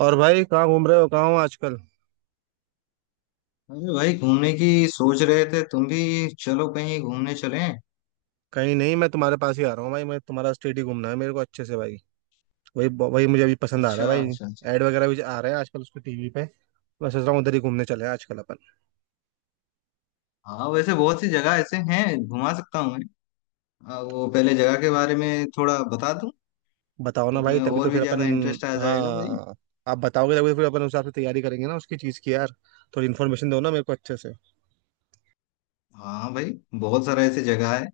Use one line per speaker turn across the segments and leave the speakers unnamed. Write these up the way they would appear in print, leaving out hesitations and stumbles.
और भाई कहाँ घूम रहे हो, कहाँ हो आजकल।
अरे भाई घूमने की सोच रहे थे तुम भी। चलो कहीं घूमने चलें।
कहीं नहीं, मैं तुम्हारे पास ही आ रहा हूँ भाई। मैं तुम्हारा स्टेट ही घूमना है मेरे को अच्छे से भाई। वही। वही मुझे अभी पसंद आ रहा है
अच्छा
भाई।
अच्छा अच्छा।
एड वगैरह भी आ रहे हैं आजकल उसको टीवी पे। मैं सोच रहा हूँ उधर ही घूमने चले हैं आजकल अपन।
हाँ वैसे बहुत सी जगह ऐसे हैं घुमा सकता हूँ मैं। वो पहले जगह के बारे में थोड़ा बता दूं
बताओ ना
तो
भाई,
तुम्हें
तभी तो
और भी
फिर अपन।
ज्यादा इंटरेस्ट आ जाएगा भाई।
हाँ। आप बताओगे तभी तो फिर अपन उस हिसाब से तैयारी करेंगे ना उसकी चीज़ की यार। थोड़ी इन्फॉर्मेशन दो ना मेरे को अच्छे से।
हाँ भाई बहुत सारा ऐसे जगह है।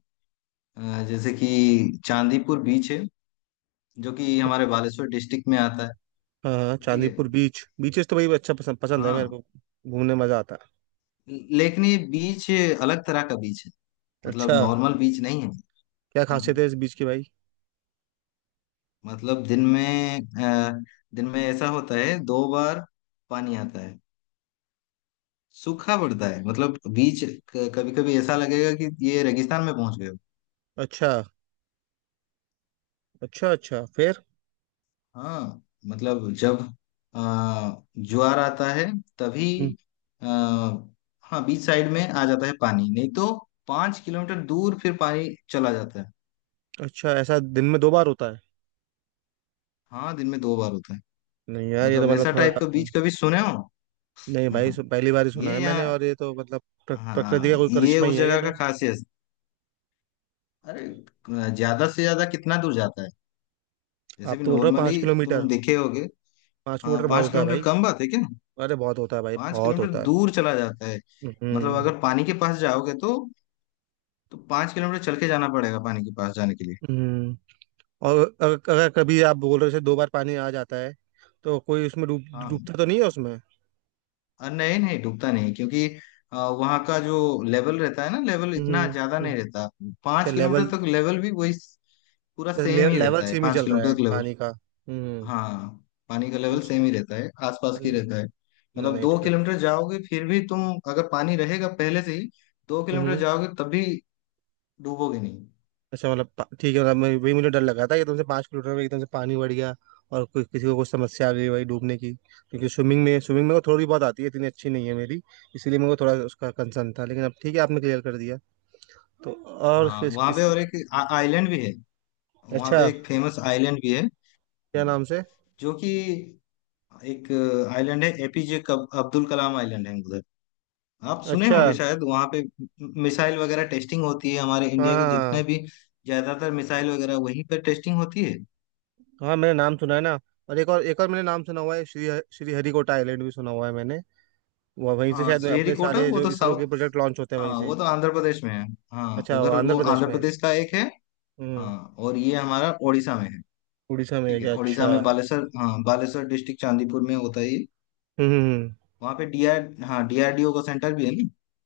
जैसे कि चांदीपुर बीच है जो कि हमारे बालेश्वर डिस्ट्रिक्ट में आता
हाँ हाँ,
है। ठीक है।
चांदीपुर बीच, बीचेस तो भाई अच्छा पसंद पसंद है
हाँ,
मेरे को। घूमने मजा आता
लेकिन ये बीच अलग तरह का बीच है।
है।
मतलब
अच्छा।
नॉर्मल बीच नहीं है।
क्या
हाँ।
खासियत है इस बीच की भाई?
मतलब दिन में दिन में ऐसा होता है दो बार पानी आता है। सूखा पड़ता है मतलब बीच। कभी कभी ऐसा लगेगा कि ये रेगिस्तान में पहुंच गए हो।
अच्छा अच्छा अच्छा, फिर?
हाँ मतलब जब आ, ज्वार आता है
हम्म।
तभी आ, हाँ बीच साइड में आ जाता है पानी, नहीं तो पांच किलोमीटर दूर फिर पानी चला जाता है।
अच्छा, ऐसा दिन में 2 बार होता है?
हाँ दिन में दो बार होता है।
नहीं यार, ये तो
मतलब
मतलब
ऐसा
थोड़ा।
टाइप का बीच कभी सुने हो।
नहीं भाई, पहली बार ही सुना
ये
है मैंने।
यहाँ
और ये तो मतलब प्रकृति
हाँ
का कोई
ये
करिश्मा
उस
ही है ये
जगह
तो।
का खासियत। अरे ज्यादा से ज्यादा कितना दूर जाता है जैसे
आप
भी
तो बोल रहे हो पाँच
नॉर्मली
किलोमीटर
तुम देखे होगे।
पाँच
हाँ
किलोमीटर बहुत
पांच
होता है
किलोमीटर
भाई।
कम बात है क्या।
अरे बहुत होता है भाई,
पांच
बहुत
किलोमीटर
होता है।
दूर चला जाता है। मतलब
हम्म।
अगर पानी के पास जाओगे तो पांच किलोमीटर चल के जाना पड़ेगा पानी के पास जाने के लिए।
हम्म। और अगर कभी आप बोल रहे हो जैसे 2 बार पानी आ जाता है, तो कोई उसमें डूब,
हाँ हाँ।
डूबता तो नहीं है उसमें?
और नहीं नहीं डूबता नहीं क्योंकि वहाँ का जो लेवल रहता है ना, लेवल इतना
हम्म।
ज्यादा
हम्म।
नहीं रहता।
तो
पांच किलोमीटर
लेवल,
तक लेवल भी वही पूरा
तो
सेम
ले,
ही
लेवल
रहता है
सेम ही
पांच
चल रहा
किलोमीटर
है
तक।
पानी का। हम्म।
हाँ पानी का लेवल
अच्छा।
सेम ही रहता है, आसपास की
नहीं,
रहता है। मतलब
नहीं,
दो किलोमीटर जाओगे फिर भी तुम, अगर पानी रहेगा पहले से ही दो किलोमीटर
फिर
जाओगे तब भी डूबोगे नहीं।
अच्छा, मतलब ठीक है, मतलब मैं वही मुझे डर लगा था कि तुमसे 5 किलोमीटर में एकदम से पानी बढ़ गया और कोई किसी को कुछ समस्या आ गई भाई डूबने की, क्योंकि स्विमिंग में, स्विमिंग में को थोड़ी बहुत आती है, इतनी अच्छी नहीं है मेरी। इसीलिए मेरे को थोड़ा उसका कंसर्न था, लेकिन अब ठीक है, आपने क्लियर कर दिया। तो और
हाँ
फिर
वहाँ पे
इसकी।
और एक आइलैंड भी है। वहाँ
अच्छा,
पे एक फेमस आइलैंड भी है
क्या नाम से?
जो कि एक आइलैंड है, एपीजे अब्दुल कलाम आइलैंड है उधर। आप सुने
अच्छा।
होंगे शायद, वहाँ पे मिसाइल वगैरह टेस्टिंग होती है। हमारे
हाँ
इंडिया के
हाँ हाँ।
जितने भी ज्यादातर मिसाइल वगैरह वहीं पर टेस्टिंग होती है।
हाँ, हाँ, मैंने नाम सुना है ना। और एक और मैंने नाम सुना हुआ है, श्री श्री हरिकोटा आइलैंड भी सुना हुआ है मैंने। वहीं से
हाँ
शायद अपने
श्रीहरिकोटा
सारे
वो
जो
तो
इसरो के
साउथ,
प्रोजेक्ट लॉन्च होते हैं वहीं
हाँ
से ही।
वो तो आंध्र प्रदेश में है। हाँ
अच्छा, वो
उधर
आंध्र
वो
प्रदेश
आंध्र
में है।
प्रदेश का एक है।
हम्म।
हाँ और ये हमारा उड़ीसा में है।
उड़ीसा में है
ठीक है,
क्या? अच्छा।
उड़ीसा में
हम्म।
बालेश्वर, हाँ बालेश्वर डिस्ट्रिक्ट चांदीपुर में होता है ये।
हम्म, हम्म।
वहाँ पे डीआरडीओ का सेंटर भी है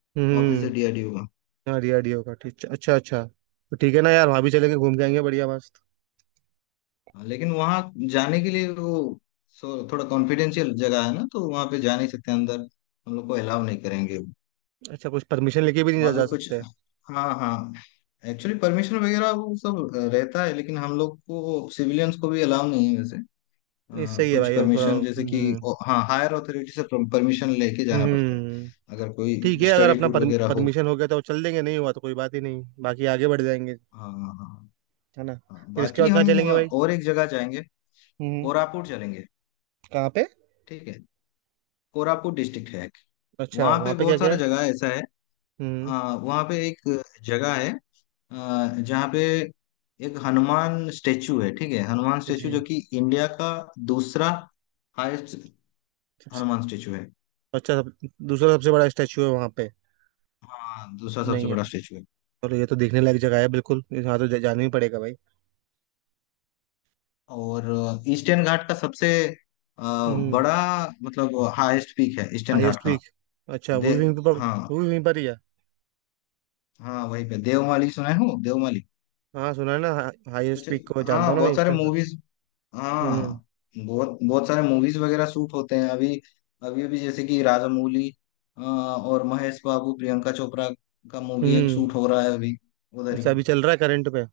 ना। ऑफिस है
हम्म।
डीआरडीओ का।
हाँ, डीआरडीओ का, ठीक। अच्छा अच्छा, तो ठीक है ना यार, वहाँ भी चलेंगे, घूम के आएंगे, बढ़िया मस्त।
हाँ, लेकिन वहाँ जाने के लिए वो थोड़ा कॉन्फिडेंशियल जगह है ना, तो वहाँ पे जा नहीं सकते अंदर। हम लोग को अलाउ नहीं करेंगे।
अच्छा, कुछ परमिशन लेके भी नहीं जा,
वहाँ पे
जा
कुछ
सकते?
हाँ हाँ एक्चुअली परमिशन वगैरह वो सब रहता है, लेकिन हम लोग को सिविलियंस को भी अलाउ नहीं है वैसे।
नहीं,
अ,
सही है
कुछ
भाई, अब थोड़ा।
परमिशन जैसे कि
हम्म।
हाँ हायर अथॉरिटी से परमिशन लेके जाना पड़ता है
हम्म।
अगर कोई
ठीक है, अगर
स्टडी
अपना
टूर वगैरह हो।
परमिशन हो गया तो चल देंगे, नहीं हुआ तो कोई बात ही नहीं, बाकी आगे बढ़ जाएंगे।
हाँ हाँ हाँ।
है ना?
हाँ।
फिर इसके
बाकी
बाद कहाँ चलेंगे भाई?
और एक जगह जाएंगे,
हम्म।
कोरापुट चलेंगे।
कहाँ पे?
ठीक है, कोरापुट डिस्ट्रिक्ट है एक।
अच्छा,
वहाँ
वहाँ
पे
पे क्या
बहुत
क्या
सारा
है?
जगह ऐसा है।
हम्म।
वहाँ पे एक जगह है अ, जहाँ पे एक हनुमान स्टेचू है। ठीक है, हनुमान स्टेचू जो
जी।
कि इंडिया का दूसरा हाईएस्ट
सबसे।
हनुमान स्टेचू है।
अच्छा, दूसरा सबसे बड़ा स्टैचू है वहाँ पे?
हाँ दूसरा सबसे
नहीं
बड़ा
यार,
स्टेचू है।
और ये तो देखने लायक जगह है, बिल्कुल यहाँ तो जाना ही पड़ेगा भाई।
और ईस्टर्न घाट का सबसे अ,
हम्म।
बड़ा, मतलब हाईएस्ट पीक है ईस्टर्न घाट
हाईएस्ट
का।
पीक। अच्छा, वो
दे
भी वहीं पर,
हाँ
वो भी वहीं पर ही है।
हाँ वहीं पे, देवमाली सुना हूँ, देवमाली।
हाँ सुना है ना। हा, हाईएस्ट
कुछ
पीक को जानता
हाँ
हूँ ना मैं
बहुत सारे
ईस्टर्न घाट से।
मूवीज,
हम्म।
हाँ बहुत बहुत सारे मूवीज वगैरह शूट होते हैं अभी। अभी जैसे कि राजामौली और महेश बाबू प्रियंका चोपड़ा का मूवी एक
हम्म।
शूट हो रहा है अभी उधर ही।
अच्छा, अभी चल रहा है करंट पे?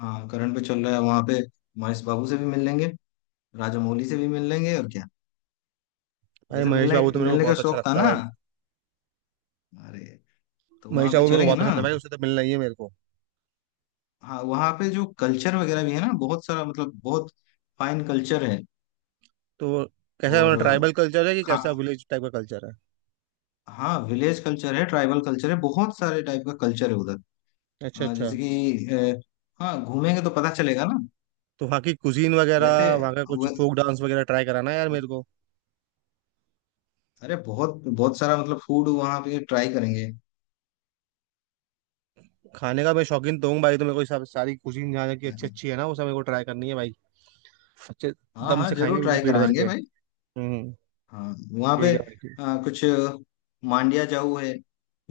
हाँ करंट पे चल रहा है वहां पे। महेश बाबू से भी मिल लेंगे, राजामौली से भी मिल लेंगे और क्या।
भाई,
वैसे
महेश
मिलने
बाबू तो मेरे को
मिलने का
बहुत अच्छा
शौक था
लगता है
ना,
भाई।
अरे तो
महेश
वहां पे
बाबू मेरे को
चलेंगे
बहुत
ना।
पसंद है भाई, उससे तो मिलना ही है मेरे को।
हाँ वहां पे जो कल्चर वगैरह भी है ना बहुत सारा, मतलब बहुत फाइन कल्चर है।
तो कैसा
और
ट्राइबल कल्चर है, कि
खा
कैसा विलेज टाइप का कल्चर है?
हाँ विलेज कल्चर है, ट्राइबल कल्चर है, बहुत सारे टाइप का कल्चर है उधर।
अच्छा
अ,
अच्छा।
जैसे कि अ, हाँ घूमेंगे तो पता चलेगा ना।
तो वहाँ की कुजीन
वैसे
वगैरह, वहाँ का कुछ
वे-
फोक डांस वगैरह ट्राई कराना यार मेरे को।
अरे बहुत बहुत सारा मतलब फूड वहाँ पे ट्राई करेंगे।
खाने का मैं शौकीन तो हूँ भाई, तो मेरे को ये सब सारी कुजीन जहाँ की अच्छी अच्छी है ना वो सब मेरे को ट्राई करनी है भाई। अच्छे
हाँ
दम
हाँ
से खाएंगे
जरूर
बिल्कुल
ट्राई
पेट भर के।
कराएंगे भाई।
हम्म।
हाँ वहाँ
ठीक
पे
है भाई, ठीक।
कुछ मांडिया जाऊ है,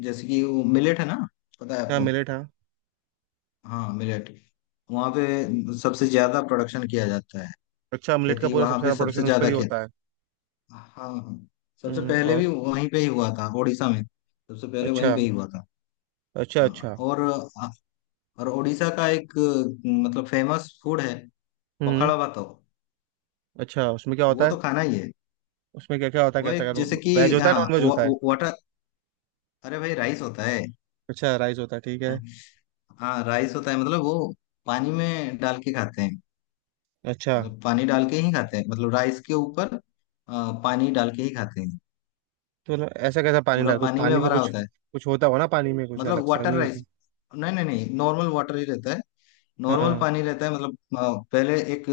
जैसे कि वो मिलेट है ना, पता है
हाँ,
आपको।
मिलेट, हाँ।
हाँ मिलेट वहाँ पे सबसे ज्यादा प्रोडक्शन किया जाता है,
अच्छा, मिलेट का
खेती
पूरा
वहाँ
सबसे
पे
ज्यादा प्रोडक्शन
सबसे
वहीं पर
ज्यादा
ही
किया।
होता है?
हाँ हाँ सबसे
हम्म,
पहले
और।
भी वहीं पे ही हुआ था, उड़ीसा में सबसे पहले
अच्छा।
वहीं पे ही हुआ था।
अच्छा
हाँ
अच्छा।
और उड़ीसा का एक मतलब फेमस फूड है,
हम्म।
पखाड़ा भात।
अच्छा, उसमें क्या
वो
होता
तो
है?
खाना ही है।
उसमें क्या क्या होता है,
वो
कैसा
एक
क्या?
जैसे कि
वेज होता है,
हाँ
नॉन वेज
वा,
होता है?
वा- वाटर, अरे भाई राइस होता है।
अच्छा, राइस होता है, ठीक है।
हाँ राइस होता है, मतलब वो पानी में डाल के खाते हैं।
अच्छा।
मतलब पानी डाल के ही खाते हैं, मतलब राइस के ऊपर पानी डाल के ही खाते हैं।
तो ऐसा कैसा पानी
पूरा
डाल, कुछ
पानी
पानी
में
में
भरा
कुछ?
होता है,
कुछ होता हो ना पानी में, कुछ अलग
मतलब
सा
वाटर
नहीं होता?
राइस। नहीं नहीं नहीं, नॉर्मल वाटर ही रहता है। नॉर्मल
हाँ।
पानी रहता है, मतलब पहले एक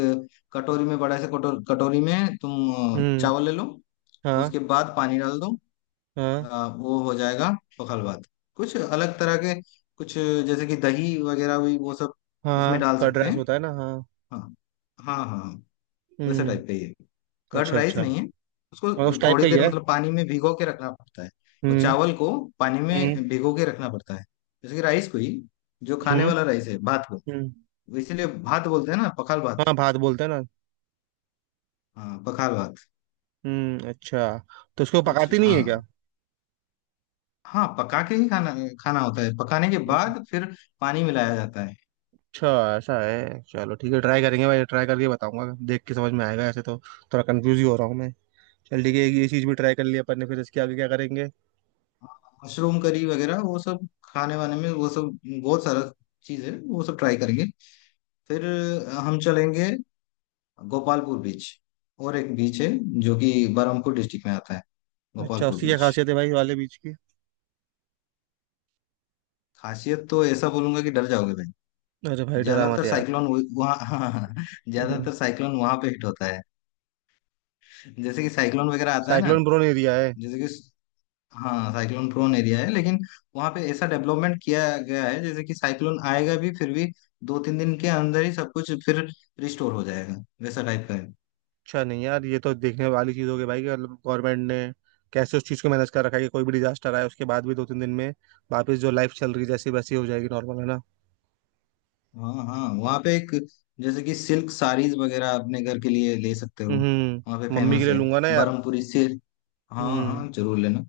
कटोरी में बड़ा से कटोरी में तुम
हम्म।
चावल ले लो,
हाँ।
उसके बाद पानी डाल दो,
हाँ।
वो हो जाएगा पखल भात। कुछ अलग तरह के कुछ, जैसे कि दही वगैरह भी वो सब उसमें
हाँ,
डाल
कर्ड
सकते
राइस
हैं।
होता है ना? हाँ।
हाँ हाँ हाँ हाँ। वैसे टाइप का ही
हम्म।
है, कर्ड
अच्छा
राइस
अच्छा।
नहीं है। उसको
और उस टाइप
थोड़ी
का ही
देर
है।
मतलब पानी में भिगो के रखना पड़ता है, और
हम्म।
चावल को पानी
हम्म।
में भिगो के रखना पड़ता है। जैसे कि राइस को ही, जो खाने
हम्म।
वाला राइस है भात को,
हम्म।
वो इसीलिए भात बोलते हैं ना, पखाल भात।
हाँ भात बोलते हैं ना।
हाँ पखाल भात।
हम्म, अच्छा। तो उसको
कुछ
पकाती नहीं है क्या?
हाँ हाँ पका के ही खाना खाना होता है, पकाने के
अच्छा।
बाद फिर पानी मिलाया जाता है।
अच्छा, ऐसा है, चलो ठीक है, ट्राई करेंगे भाई, ट्राई करके बताऊंगा, देख के समझ में आएगा, ऐसे तो थोड़ा कंफ्यूज ही हो रहा हूँ मैं। चल ठीक है, ये चीज़ भी ट्राई कर लिया अपन ने, फिर इसके आगे क्या करेंगे?
मशरूम करी वगैरह वो सब खाने वाने में, वो सब बहुत सारा चीज है वो सब ट्राई करेंगे। फिर हम चलेंगे गोपालपुर बीच, और एक बीच है जो कि बरहमपुर डिस्ट्रिक्ट में आता है,
अच्छा,
गोपालपुर
उसकी क्या
बीच।
खासियत है भाई वाले बीज की?
खासियत तो ऐसा बोलूंगा कि डर जाओगे भाई।
अरे भाई डरा मत
ज्यादातर
यार।
साइक्लोन वहाँ ज्यादातर साइक्लोन वहां पे हिट होता है। जैसे कि साइक्लोन वगैरह आता है ना,
साइक्लोन प्रोन एरिया है।
जैसे कि हाँ साइक्लोन प्रोन एरिया है, लेकिन वहां पे ऐसा डेवलपमेंट किया गया है जैसे कि साइक्लोन आएगा भी फिर भी दो तीन दिन के अंदर ही सब कुछ फिर रिस्टोर हो जाएगा, वैसा टाइप का है।
अच्छा, नहीं यार, ये तो देखने वाली चीज़ हो गई भाई कि मतलब गवर्नमेंट ने कैसे उस चीज़ को मैनेज कर रखा है कि कोई भी डिजास्टर आए उसके बाद भी 2-3 दिन में वापस जो लाइफ चल रही है, जैसी वैसी हो जाएगी, नॉर्मल, है ना।
हाँ हाँ वहाँ पे एक, जैसे कि सिल्क साड़ीज वगैरह अपने घर के लिए ले सकते हो। वहाँ पे
हम्म, मम्मी के
फेमस
लिए
है
लूंगा ना यार।
बरमपुरी सिल्क। हाँ
हम्म।
हाँ जरूर लेना।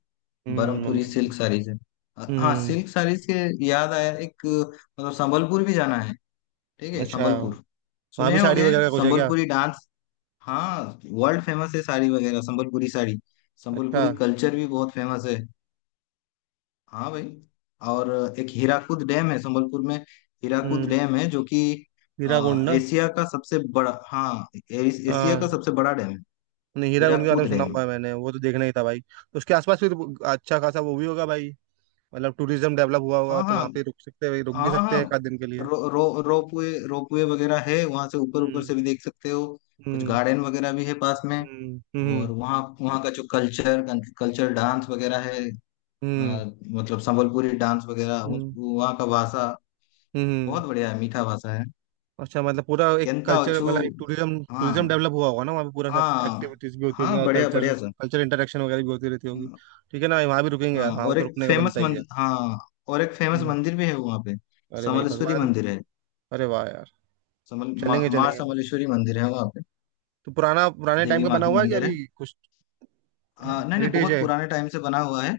हम्म,
बरमपुरी
मम्मी के लिए।
सिल्क साड़ीज है। हाँ
हम्म।
सिल्क साड़ीज के याद आया, एक मतलब संबलपुर भी जाना है। ठीक है,
अच्छा,
संबलपुर
वहाँ भी
सुने
साड़ी
होगे,
वगैरह का कुछ है क्या?
संबलपुरी डांस। हाँ वर्ल्ड फेमस है साड़ी वगैरह, संबलपुरी साड़ी।
अच्छा।
संबलपुरी कल्चर भी बहुत फेमस है। हाँ भाई। और एक हीराकुद डैम है संबलपुर में। हीराकुद
हम्म।
डैम है जो कि
हीराकुंड ना।
एशिया का सबसे बड़ा, एशिया का
हाँ।
सबसे बड़ा डैम है,
नहीं, हीराकुंड के बारे में
हीराकुद
सुना
डैम।
हुआ है मैंने, वो तो देखना ही था भाई, तो उसके आसपास फिर अच्छा खासा वो भी होगा भाई। मतलब टूरिज्म डेवलप हुआ होगा
हाँ
तो
हाँ
वहाँ पे रुक सकते हैं भाई, रुक भी
हाँ
सकते
हाँ
हैं एक आध दिन के लिए।
रो, रो, रोपवे, रोपवे वगैरह है वहां से, ऊपर ऊपर
हम्म।
से भी देख सकते हो। कुछ
हम्म।
गार्डन वगैरह भी है पास में।
हम्म।
और वहाँ वहाँ का जो कल्चर, कल्चर डांस वगैरह है,
हम्म।
अ, मतलब संबलपुरी डांस वगैरह।
हम्म।
वहाँ का भाषा
हम्म।
बहुत बढ़िया है, मीठा भाषा है,
अच्छा, मतलब पूरा एक
केंता
कल्चर,
ओछू।
मतलब एक टूरिज्म,
हाँ
टूरिज्म डेवलप हुआ होगा ना वहाँ पे, पूरा सब
हाँ
एक्टिविटीज भी होती होगी
हाँ
और
बढ़िया
कल्चर,
बढ़िया सर।
कल्चर इंटरेक्शन वगैरह भी होती रहती होगी।
हाँ
ठीक है ना, वहाँ भी रुकेंगे यार,
हाँ,
वहाँ पे
और
तो
एक
रुकने का
फेमस
बनता ही है।
मंदिर, हाँ और एक फेमस
हम्म।
मंदिर भी है वहाँ पे,
अरे भाई
समलेश्वरी
भगवान।
मंदिर है।
अरे वाह यार।
समल माँ
चलेंगे,
माँ
चलेंगे।
समलेश्वरी मंदिर है वहाँ पे।
तो पुराना, पुराने टाइम
देवी
का
माँ
बना
की
हुआ है कि
मंदिर
अभी
है।
कुछ?
हाँ, नहीं नहीं
हेरिटेज
बहुत
है।
पुराने टाइम से बना हुआ है।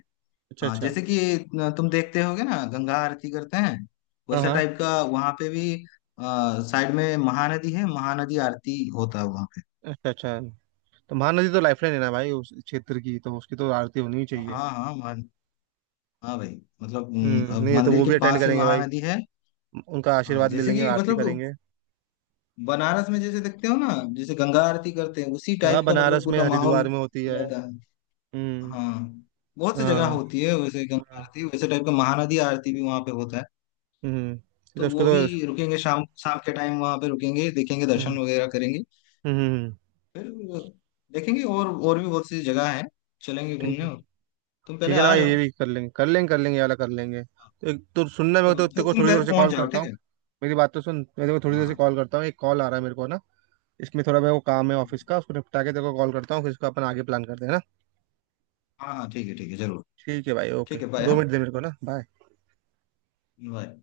अच्छा
हाँ
अच्छा।
जैसे कि न, तुम देखते होगे ना गंगा आरती करते हैं,
हाँ
वैसा
हाँ।
टाइप का वहाँ पे भी साइड में महानदी है, महानदी आरती होता है वहाँ पे।
अच्छा अच्छा, तो महानदी तो लाइफलाइन है ना भाई उस क्षेत्र की, तो उसकी तो आरती होनी ही चाहिए।
हाँ हाँ महान हाँ भाई, मतलब
हम्म,
अब
नहीं तो
मंदिर
वो
के
भी अटेंड
पास ही
करेंगे भाई,
महानदी है।
उनका
हाँ
आशीर्वाद ले
जैसे
लेंगे,
कि
आरती
मतलब
करेंगे।
बनारस में जैसे देखते हो ना, जैसे गंगा आरती करते हैं, उसी
हाँ,
टाइप का मतलब
बनारस में,
पूरा माहौल
हरिद्वार में होती है।
रहता है।
हम्म।
हाँ बहुत सी जगह
हाँ।
होती है वैसे गंगा
हाँ।
आरती, वैसे टाइप का महानदी आरती भी वहाँ पे होता है,
हम्म। तो
तो
उसको
वो
तो।
भी रुकेंगे। शाम शाम के टाइम वहाँ पे रुकेंगे, देखेंगे
हम्म,
दर्शन वगैरह करेंगे।
हम्म, हम्म।
फिर देखेंगे, और भी बहुत सी जगह है, चलेंगे
ठीक
घूमने।
है।
तुम
ठीक
पहले
है ना
आ
भाई, ये
जाओ।
भी कर लेंगे, कर लेंगे कर लेंगे, ये वाला कर लेंगे,
हाँ,
तो एक तो सुनने में, तो
अब
तेरे
फिर
को
तुम
थोड़ी देर
पहले
से
पहुंच
कॉल
जाओ
करता
ठीक
हूँ।
है।
मेरी बात तो सुन, मैं तेरे को थोड़ी
हाँ
देर से
हाँ
कॉल करता हूँ, एक कॉल आ रहा है मेरे को ना। इसमें थोड़ा मेरे को काम है
ठीक
ऑफिस
है।
का, उसको निपटा के तेरे को कॉल करता हूँ, फिर इसको अपन आगे प्लान करते हैं ना।
हाँ हाँ ठीक है, ठीक है जरूर।
ठीक है भाई, ओके।
ठीक है बाय।
दो
हाँ
मिनट दे मेरे को ना, बाय।
बाय।